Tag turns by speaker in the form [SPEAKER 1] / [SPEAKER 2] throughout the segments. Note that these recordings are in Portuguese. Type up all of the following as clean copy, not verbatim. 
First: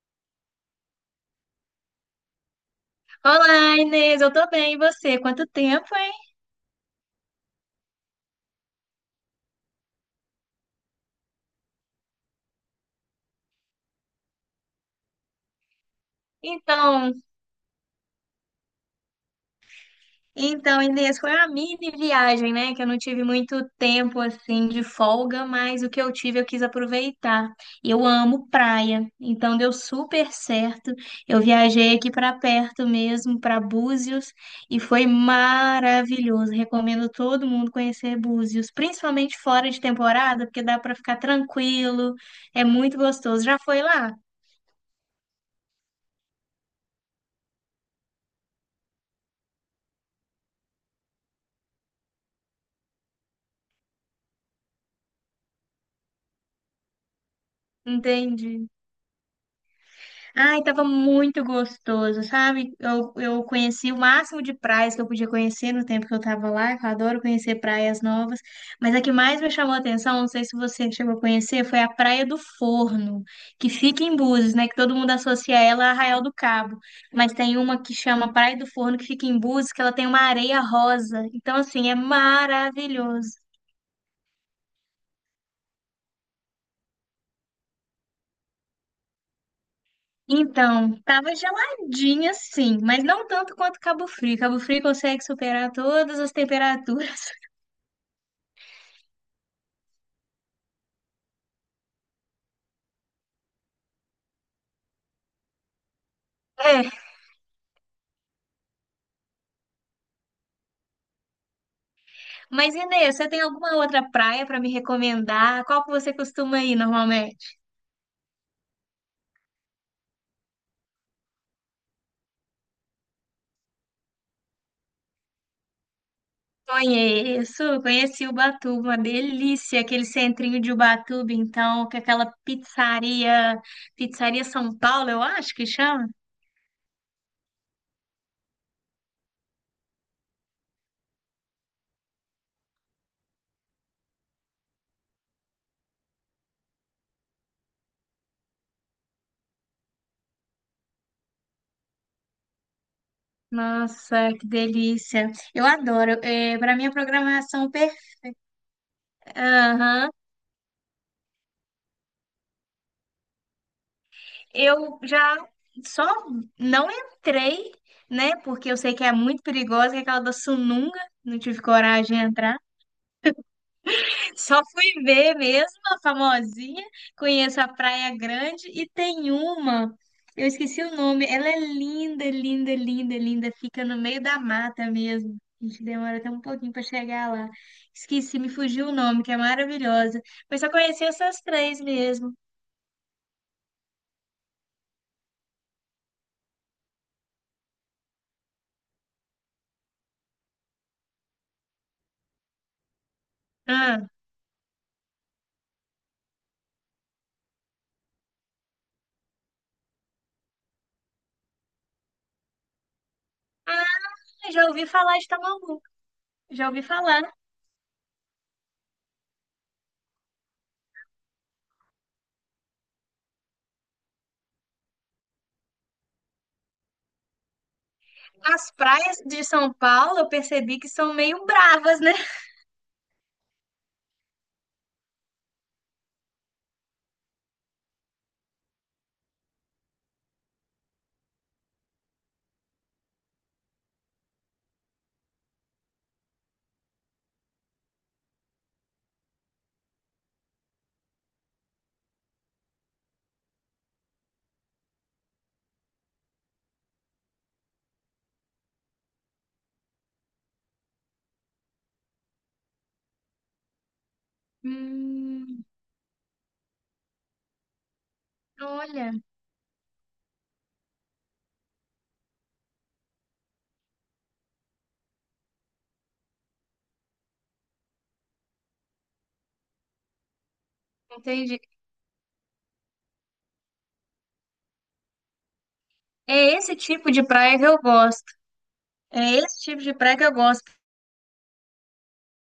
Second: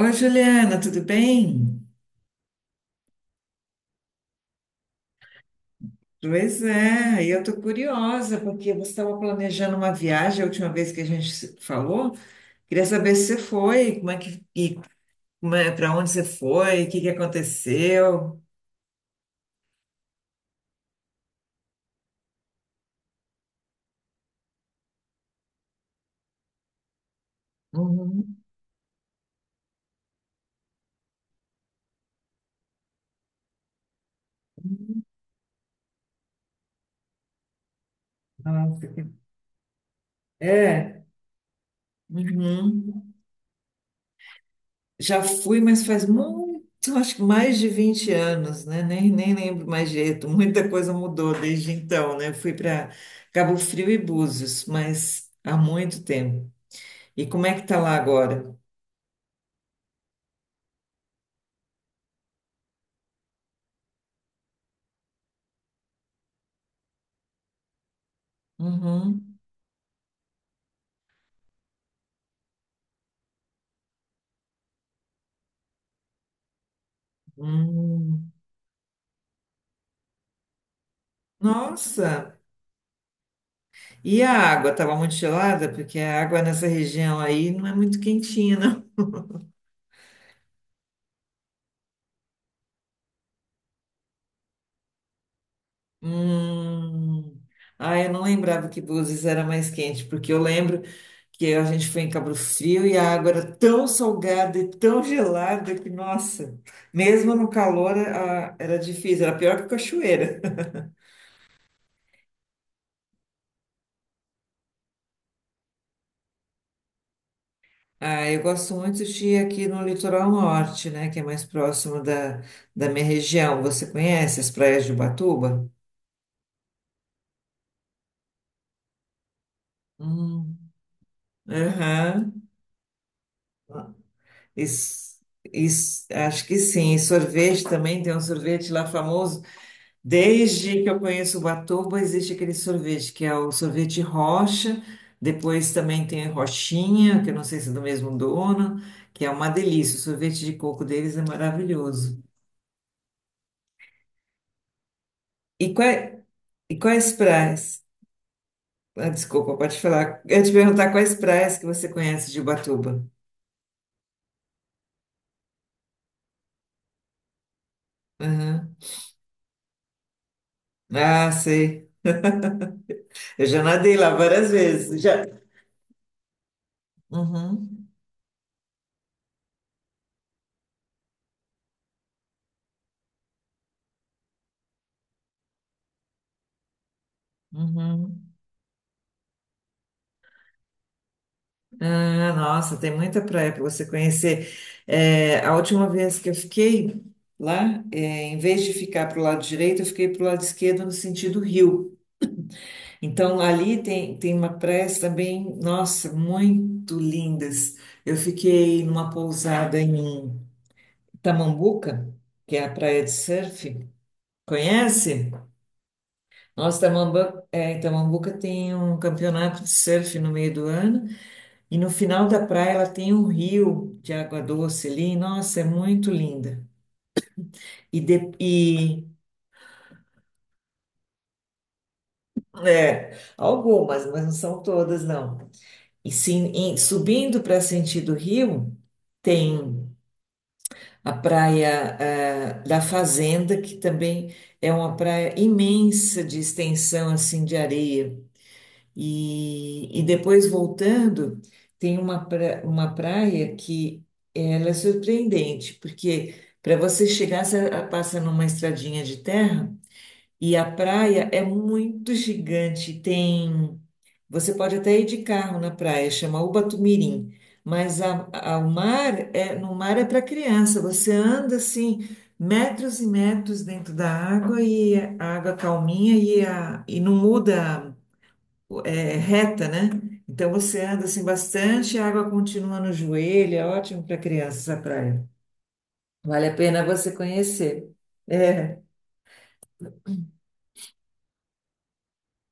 [SPEAKER 1] Oi, Juliana, tudo bem?
[SPEAKER 2] Olá, Inês, eu tô bem, e você? Quanto tempo, hein?
[SPEAKER 1] Pois é, e eu tô curiosa, porque você estava planejando uma viagem a última vez que a gente se falou. Queria saber se você foi, como é, para onde você foi, o que que
[SPEAKER 2] Então,
[SPEAKER 1] aconteceu.
[SPEAKER 2] então, Inês, foi uma mini viagem, né? Que eu não tive muito tempo assim de folga, mas o que eu tive eu quis aproveitar. E eu
[SPEAKER 1] Uhum.
[SPEAKER 2] amo praia, então deu super certo. Eu viajei aqui pra perto mesmo, pra Búzios, e foi maravilhoso. Recomendo todo mundo conhecer Búzios,
[SPEAKER 1] Nossa, que-
[SPEAKER 2] principalmente fora de temporada, porque dá pra
[SPEAKER 1] É.
[SPEAKER 2] ficar tranquilo, é muito
[SPEAKER 1] Uhum.
[SPEAKER 2] gostoso. Já foi lá?
[SPEAKER 1] Já fui, mas faz muito, acho que mais de 20 anos, né? Nem lembro mais jeito. Muita coisa mudou desde então, né? Eu fui para Cabo Frio e Búzios, mas há muito tempo. E como é que tá lá agora?
[SPEAKER 2] Entendi. Ai, tava muito gostoso, sabe? Eu conheci o máximo de praias que eu podia conhecer no tempo que eu tava lá, que eu adoro conhecer praias novas. Mas a que
[SPEAKER 1] Uhum.
[SPEAKER 2] mais me chamou a atenção, não sei se você chegou a conhecer, foi a Praia do Forno, que fica em Búzios, né? Que todo mundo associa ela a Arraial do Cabo. Mas tem uma que chama
[SPEAKER 1] Hum,
[SPEAKER 2] Praia do Forno, que fica em Búzios, que ela tem uma areia rosa. Então, assim, é
[SPEAKER 1] nossa!
[SPEAKER 2] maravilhoso.
[SPEAKER 1] E a água estava muito gelada? Porque a água nessa região aí não é muito quentinha, não.
[SPEAKER 2] Então, tava geladinha sim, mas não tanto quanto Cabo Frio. Cabo Frio consegue superar todas as temperaturas.
[SPEAKER 1] Hum. Ah, eu não lembrava que Búzios era mais quente, porque eu lembro que a gente foi em Cabo Frio e a água era tão salgada e tão gelada que, nossa,
[SPEAKER 2] É,
[SPEAKER 1] mesmo no calor era difícil, era pior que cachoeira.
[SPEAKER 2] mas Inês, você tem alguma outra praia para me recomendar? Qual que você costuma ir normalmente?
[SPEAKER 1] Ah, eu gosto muito de ir aqui no litoral norte, né, que é mais próximo da minha região. Você conhece as praias de Ubatuba?
[SPEAKER 2] Conheço, conheci Ubatuba, uma delícia, aquele
[SPEAKER 1] Hum,
[SPEAKER 2] centrinho de Ubatuba, então, com aquela
[SPEAKER 1] aham.
[SPEAKER 2] pizzaria, Pizzaria São Paulo,
[SPEAKER 1] Isso,
[SPEAKER 2] eu acho que
[SPEAKER 1] isso,
[SPEAKER 2] chama.
[SPEAKER 1] acho que sim. E sorvete também, tem um sorvete lá famoso. Desde que eu conheço Ubatuba, existe aquele sorvete, que é o sorvete Rocha. Depois também tem Roxinha, que eu não sei se é do mesmo dono, que é uma delícia. O sorvete de coco deles é maravilhoso.
[SPEAKER 2] Nossa, que delícia. Eu
[SPEAKER 1] E, qua-
[SPEAKER 2] adoro. É,
[SPEAKER 1] e
[SPEAKER 2] para minha
[SPEAKER 1] quais praias?
[SPEAKER 2] programação perfeita.
[SPEAKER 1] Ah, desculpa, pode falar. Eu ia te perguntar quais praias que você conhece de Ubatuba.
[SPEAKER 2] Eu já só não entrei, né? Porque
[SPEAKER 1] Aham.
[SPEAKER 2] eu sei que é muito perigosa, que é aquela da sununga,
[SPEAKER 1] Ah,
[SPEAKER 2] não tive
[SPEAKER 1] sei.
[SPEAKER 2] coragem de entrar.
[SPEAKER 1] Eu já nadei lá várias
[SPEAKER 2] Só
[SPEAKER 1] vezes.
[SPEAKER 2] fui
[SPEAKER 1] Já.
[SPEAKER 2] ver mesmo, a famosinha. Conheço a
[SPEAKER 1] Uhum,
[SPEAKER 2] Praia Grande e tem uma, eu esqueci o nome, ela é linda, linda, linda, linda, fica no meio da mata mesmo. A gente demora até um pouquinho para chegar lá.
[SPEAKER 1] uhum.
[SPEAKER 2] Esqueci, me fugiu o nome, que é maravilhosa. Mas só conheci essas três
[SPEAKER 1] Ah,
[SPEAKER 2] mesmo.
[SPEAKER 1] nossa, tem muita praia para você conhecer. É, a última vez que eu fiquei lá, é, em vez de ficar para o lado direito, eu fiquei para o lado esquerdo no sentido rio. Então, ali
[SPEAKER 2] Ah,
[SPEAKER 1] tem, tem uma praia também, nossa, muito lindas. Eu fiquei numa pousada em Tamambuca, que é a praia de surf.
[SPEAKER 2] ah, já ouvi falar de
[SPEAKER 1] Conhece?
[SPEAKER 2] Tamambuca. Já
[SPEAKER 1] Nossa,
[SPEAKER 2] ouvi falar.
[SPEAKER 1] Tamamba, é, em Tamambuca tem um campeonato de surf no meio do ano e no final da praia ela tem um rio de água doce ali. Nossa, é muito linda. E, de,
[SPEAKER 2] As
[SPEAKER 1] e
[SPEAKER 2] praias de São Paulo, eu percebi que são meio bravas, né?
[SPEAKER 1] é, algumas, mas não são todas, não. E sim, subindo para sentido rio, tem a praia da Fazenda, que também é uma praia imensa de extensão assim de areia. E depois voltando, uma praia que ela é surpreendente, porque para você chegar, você passa numa estradinha de terra e a praia é muito gigante. Tem, você pode até ir de carro
[SPEAKER 2] Hum,
[SPEAKER 1] na praia, chama Ubatumirim, mas o
[SPEAKER 2] olha,
[SPEAKER 1] mar é, no mar é para criança. Você anda assim metros e metros dentro da água e a água calminha e não muda é, reta, né? Então você anda assim
[SPEAKER 2] entendi.
[SPEAKER 1] bastante, a água continua no joelho, é ótimo para crianças a praia. Vale a
[SPEAKER 2] É esse
[SPEAKER 1] pena
[SPEAKER 2] tipo
[SPEAKER 1] você
[SPEAKER 2] de praia que eu
[SPEAKER 1] conhecer.
[SPEAKER 2] gosto.
[SPEAKER 1] É,
[SPEAKER 2] É esse tipo de praia que eu gosto.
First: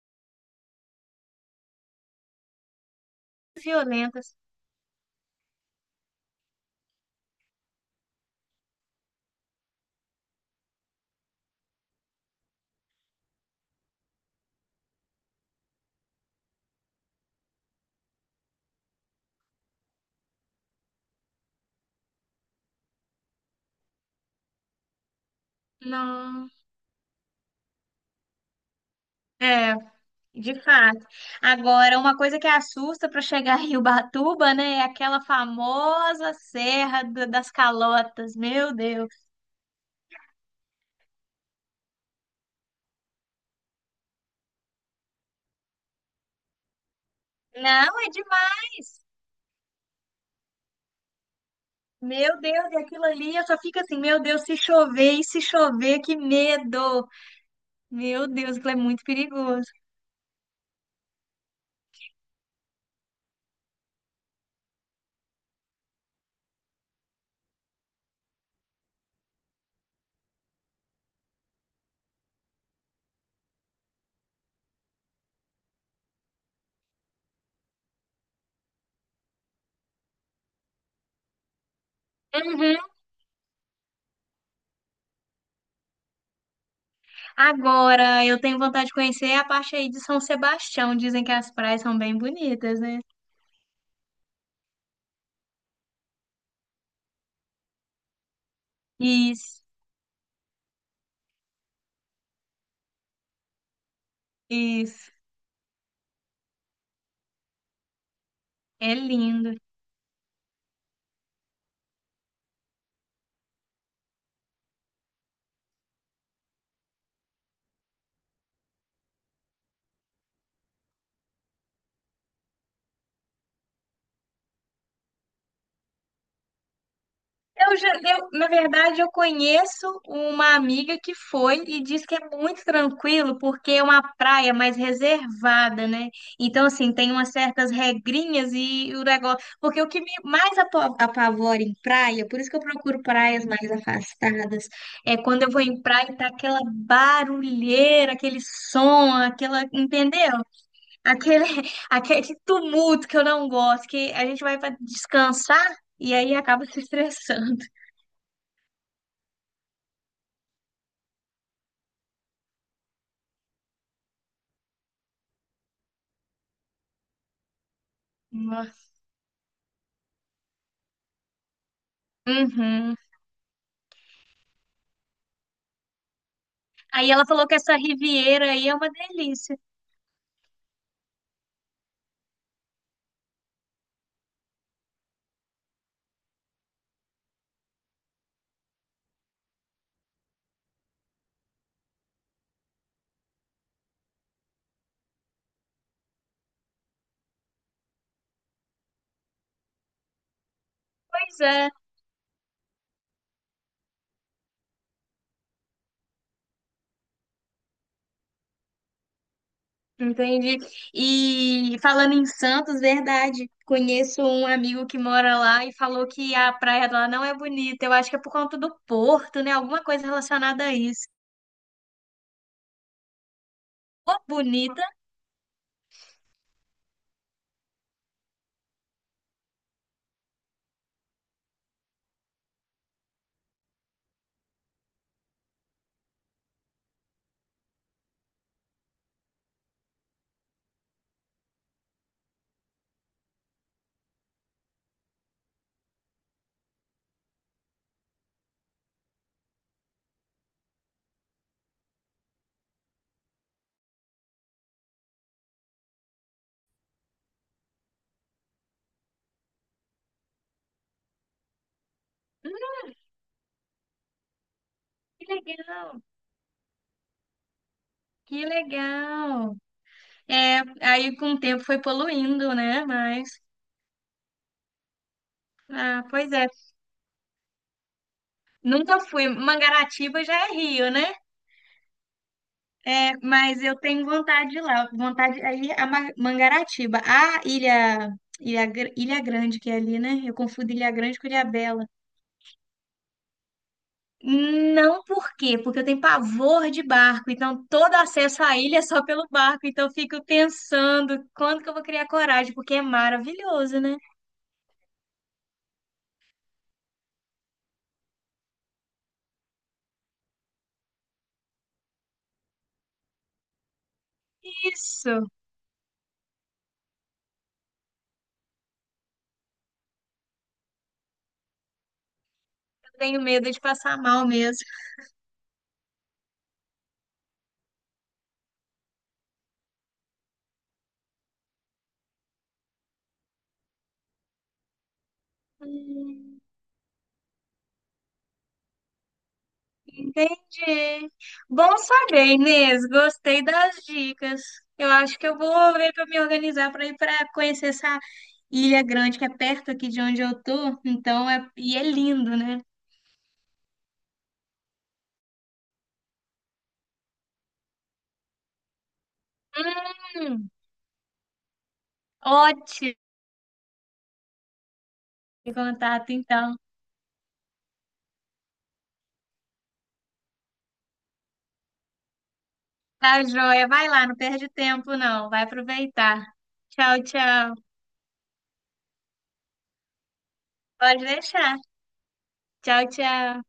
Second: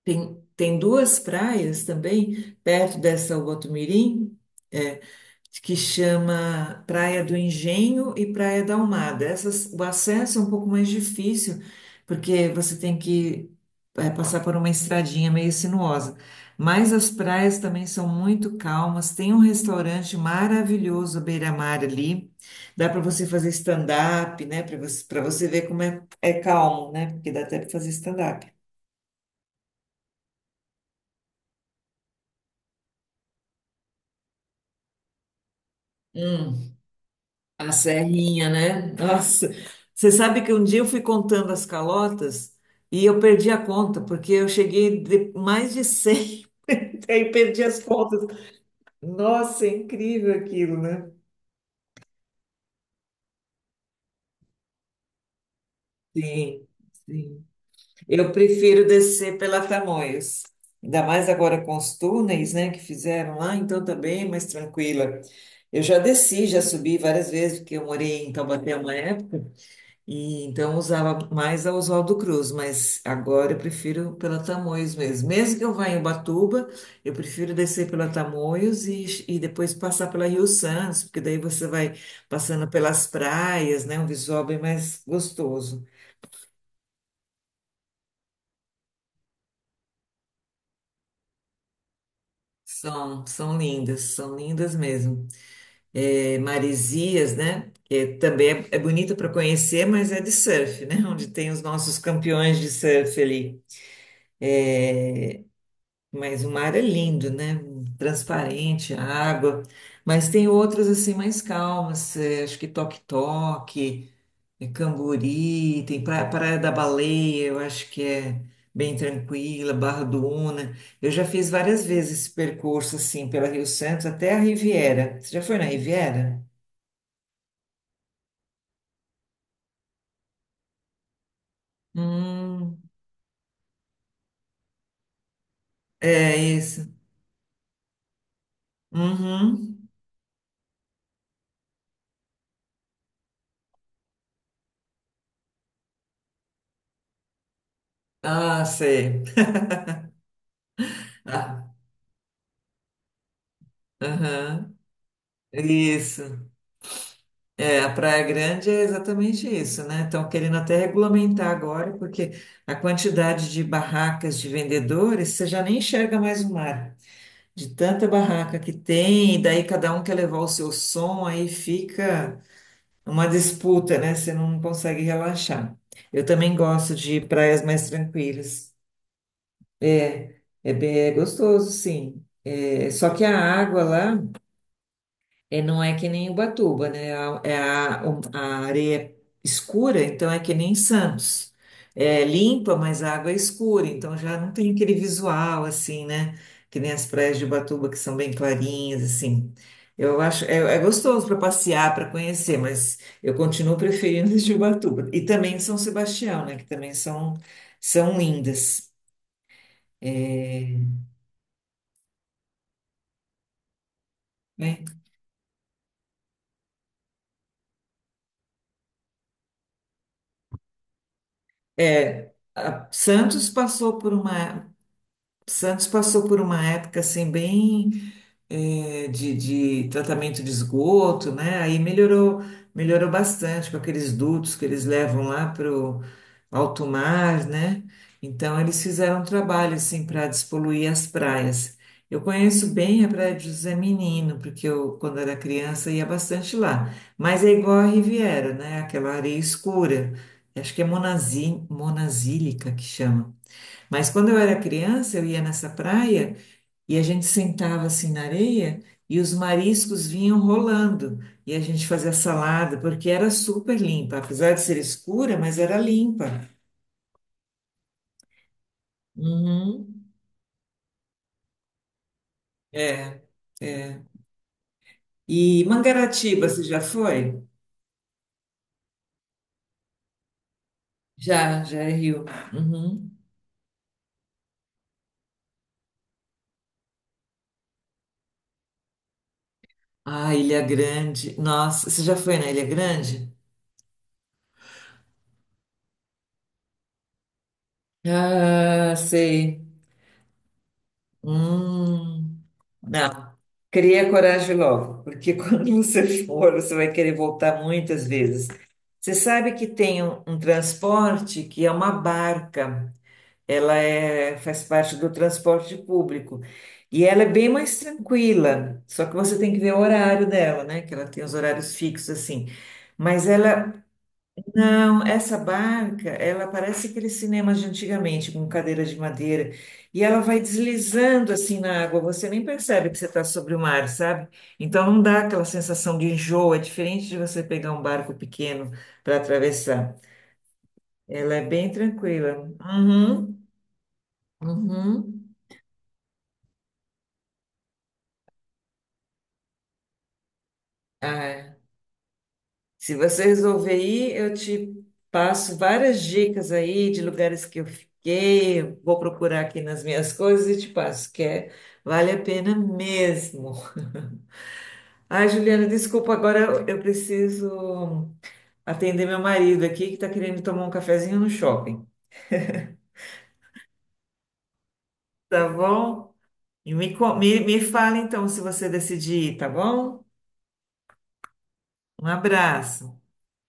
[SPEAKER 1] tem duas praias também perto dessa
[SPEAKER 2] Violentas.
[SPEAKER 1] Botumirim, que chama Praia do Engenho e Praia da Almada. Essas, o acesso é um pouco mais difícil, porque você tem que é, passar por uma estradinha meio sinuosa. Mas as praias também são muito calmas. Tem um restaurante maravilhoso à beira-mar ali. Dá para você fazer stand-up, né? Para você ver como é, é
[SPEAKER 2] Não.
[SPEAKER 1] calmo, né? Porque dá até para fazer stand-up.
[SPEAKER 2] É, de fato. Agora, uma coisa que assusta para chegar em Ubatuba, né, é aquela famosa Serra das
[SPEAKER 1] A
[SPEAKER 2] Calotas.
[SPEAKER 1] serrinha,
[SPEAKER 2] Meu
[SPEAKER 1] né?
[SPEAKER 2] Deus.
[SPEAKER 1] Nossa, você sabe que um dia eu fui contando as calotas e eu perdi a conta, porque eu cheguei de mais de 100 aí eu perdi as
[SPEAKER 2] Não, é
[SPEAKER 1] contas.
[SPEAKER 2] demais.
[SPEAKER 1] Nossa, é incrível aquilo, né?
[SPEAKER 2] Meu Deus, e aquilo ali, eu só fico assim, meu Deus, se chover e se chover, que
[SPEAKER 1] Sim,
[SPEAKER 2] medo.
[SPEAKER 1] sim.
[SPEAKER 2] Meu
[SPEAKER 1] Eu
[SPEAKER 2] Deus, aquilo é
[SPEAKER 1] prefiro
[SPEAKER 2] muito
[SPEAKER 1] descer pela
[SPEAKER 2] perigoso.
[SPEAKER 1] Tamoios, ainda mais agora com os túneis, né, que fizeram lá, então tá bem mais tranquila. Eu já desci, já subi várias vezes, porque eu morei em Taubaté uma época. E então eu usava mais a Oswaldo Cruz, mas agora eu prefiro pela Tamoios mesmo. Mesmo que eu vá em Ubatuba, eu prefiro descer pela Tamoios e depois passar pela Rio Santos, porque daí você vai passando
[SPEAKER 2] Uhum.
[SPEAKER 1] pelas praias, né? Um visual bem mais gostoso.
[SPEAKER 2] Agora, eu tenho vontade de conhecer a parte aí de São Sebastião. Dizem que as praias são bem bonitas, né?
[SPEAKER 1] São, são lindas mesmo. É, Maresias, né? Que também é, é bonita para
[SPEAKER 2] Isso,
[SPEAKER 1] conhecer, mas é de surf, né? Onde tem os nossos campeões de surf ali.
[SPEAKER 2] isso.
[SPEAKER 1] É, mas o mar é lindo, né?
[SPEAKER 2] É
[SPEAKER 1] Transparente, a
[SPEAKER 2] lindo.
[SPEAKER 1] água. Mas tem outras assim mais calmas. Eh, acho que Toque-Toque, Camburi, Praia da Baleia, eu acho que é bem tranquila, Barra do Una. Eu já fiz várias vezes esse percurso assim pela Rio Santos até a Riviera. Você já foi na Riviera?
[SPEAKER 2] Na verdade, eu conheço uma amiga que foi e diz que é muito
[SPEAKER 1] Hum,
[SPEAKER 2] tranquilo porque é uma praia mais reservada, né?
[SPEAKER 1] é
[SPEAKER 2] Então,
[SPEAKER 1] isso.
[SPEAKER 2] assim, tem umas certas regrinhas e o negócio.
[SPEAKER 1] Uhum.
[SPEAKER 2] Porque o que me mais apavora em praia, por isso que eu procuro praias mais afastadas, é quando eu vou em praia e tá aquela barulheira, aquele
[SPEAKER 1] Ah,
[SPEAKER 2] som,
[SPEAKER 1] sei.
[SPEAKER 2] aquela, entendeu? Aquele,
[SPEAKER 1] Ah,
[SPEAKER 2] aquele tumulto que eu não gosto, que a gente vai para
[SPEAKER 1] aham.
[SPEAKER 2] descansar e aí
[SPEAKER 1] Isso.
[SPEAKER 2] acaba se estressando.
[SPEAKER 1] É, a Praia Grande é exatamente isso, né? Estão querendo até regulamentar agora, porque a quantidade de barracas de vendedores, você já nem enxerga mais o mar, de tanta barraca que
[SPEAKER 2] Nossa.
[SPEAKER 1] tem, e daí cada um quer levar o seu som, aí fica
[SPEAKER 2] Uhum.
[SPEAKER 1] uma disputa, né? Você não consegue relaxar. Eu também gosto
[SPEAKER 2] Aí
[SPEAKER 1] de
[SPEAKER 2] ela falou que
[SPEAKER 1] praias
[SPEAKER 2] essa
[SPEAKER 1] mais
[SPEAKER 2] Riviera aí é
[SPEAKER 1] tranquilas.
[SPEAKER 2] uma delícia.
[SPEAKER 1] É é bem gostoso, sim. É, só que a água lá é, não é que nem Ubatuba, né? A areia é escura, então é que nem Santos. É limpa, mas a água é escura, então já não tem aquele visual assim, né? Que nem as praias de Ubatuba, que são bem clarinhas, assim. Eu acho, é, é gostoso para
[SPEAKER 2] Pois é,
[SPEAKER 1] passear, para conhecer, mas eu continuo preferindo as de Ubatuba. E também São Sebastião, né? Que também são, são lindas.
[SPEAKER 2] entendi.
[SPEAKER 1] É,
[SPEAKER 2] E falando em Santos, verdade, conheço um
[SPEAKER 1] né?
[SPEAKER 2] amigo que mora lá e falou que a praia lá não é bonita. Eu acho que é por conta do porto, né? Alguma coisa relacionada a isso.
[SPEAKER 1] É, Santos passou por
[SPEAKER 2] Ô,
[SPEAKER 1] uma,
[SPEAKER 2] bonita.
[SPEAKER 1] Santos passou por uma época assim bem de tratamento de esgoto, né? Aí melhorou, melhorou bastante com aqueles dutos que eles levam lá para o alto mar, né? Então eles fizeram um trabalho assim para despoluir as praias. Eu conheço bem a Praia de José Menino, porque eu, quando era criança, ia bastante lá. Mas é igual a Riviera, né? Aquela areia escura. Acho que é monazí, monazílica que chama. Mas quando eu era criança, eu ia nessa praia e a gente sentava assim na areia e os mariscos vinham rolando e a gente fazia
[SPEAKER 2] Hum,
[SPEAKER 1] salada, porque era super limpa, apesar de ser
[SPEAKER 2] que
[SPEAKER 1] escura, mas era
[SPEAKER 2] legal.
[SPEAKER 1] limpa.
[SPEAKER 2] Que legal.
[SPEAKER 1] Uhum.
[SPEAKER 2] É, aí com o tempo foi poluindo, né?
[SPEAKER 1] É,
[SPEAKER 2] Mas,
[SPEAKER 1] é. E
[SPEAKER 2] ah, pois é.
[SPEAKER 1] Mangaratiba, você já foi?
[SPEAKER 2] Nunca fui. Mangaratiba já é Rio, né?
[SPEAKER 1] Já, já é Rio. Uhum.
[SPEAKER 2] É, mas eu tenho vontade de ir lá, vontade aí a Mangaratiba, a Ilha, Ilha Grande que é ali, né?
[SPEAKER 1] Ah,
[SPEAKER 2] Eu
[SPEAKER 1] Ilha
[SPEAKER 2] confundo Ilha Grande com
[SPEAKER 1] Grande.
[SPEAKER 2] Ilha Bela.
[SPEAKER 1] Nossa, você já foi na Ilha Grande?
[SPEAKER 2] Não por quê? Porque eu tenho pavor de barco, então todo acesso à ilha é
[SPEAKER 1] Ah,
[SPEAKER 2] só pelo
[SPEAKER 1] sei.
[SPEAKER 2] barco, então eu fico pensando quando que eu vou criar
[SPEAKER 1] Hum.
[SPEAKER 2] coragem, porque é
[SPEAKER 1] Não,
[SPEAKER 2] maravilhoso, né?
[SPEAKER 1] cria coragem logo, porque quando você for, você vai querer voltar muitas vezes. Você sabe que tem um transporte que é uma barca, ela é, faz parte
[SPEAKER 2] Isso,
[SPEAKER 1] do
[SPEAKER 2] eu
[SPEAKER 1] transporte público e ela é bem mais tranquila, só que você tem que ver o horário dela, né? Que ela tem os horários fixos assim.
[SPEAKER 2] tenho
[SPEAKER 1] Mas
[SPEAKER 2] medo de
[SPEAKER 1] ela
[SPEAKER 2] passar mal mesmo.
[SPEAKER 1] não, essa barca, ela parece aqueles cinemas de antigamente, com cadeira de madeira, e ela vai deslizando assim na água, você nem percebe que você está sobre o mar, sabe? Então não dá aquela sensação de
[SPEAKER 2] Hum.
[SPEAKER 1] enjoo, é diferente de você pegar um barco pequeno para atravessar.
[SPEAKER 2] Entendi.
[SPEAKER 1] Ela é bem
[SPEAKER 2] Bom saber,
[SPEAKER 1] tranquila.
[SPEAKER 2] Inês.
[SPEAKER 1] Uhum,
[SPEAKER 2] Gostei das dicas. Eu acho que
[SPEAKER 1] uhum.
[SPEAKER 2] eu vou ver para me organizar para ir para conhecer essa ilha grande que é perto aqui de onde eu tô. Então é
[SPEAKER 1] Ah,
[SPEAKER 2] e é lindo, né?
[SPEAKER 1] se você resolver ir, eu te passo várias dicas aí de lugares que eu fiquei. Vou procurar aqui nas minhas coisas
[SPEAKER 2] Hum,
[SPEAKER 1] e te passo, que é, vale a pena
[SPEAKER 2] ótimo
[SPEAKER 1] mesmo. Ai, Juliana,
[SPEAKER 2] contato,
[SPEAKER 1] desculpa, agora
[SPEAKER 2] então.
[SPEAKER 1] eu preciso atender meu marido aqui que está querendo tomar um cafezinho no shopping.
[SPEAKER 2] Tá joia. Vai lá, não perde tempo, não. Vai
[SPEAKER 1] Tá bom?
[SPEAKER 2] aproveitar.
[SPEAKER 1] E me,
[SPEAKER 2] Tchau,
[SPEAKER 1] co- me,
[SPEAKER 2] tchau.
[SPEAKER 1] me fala então se você decidir, tá bom?
[SPEAKER 2] Pode deixar.
[SPEAKER 1] Um
[SPEAKER 2] Tchau,
[SPEAKER 1] abraço.
[SPEAKER 2] tchau.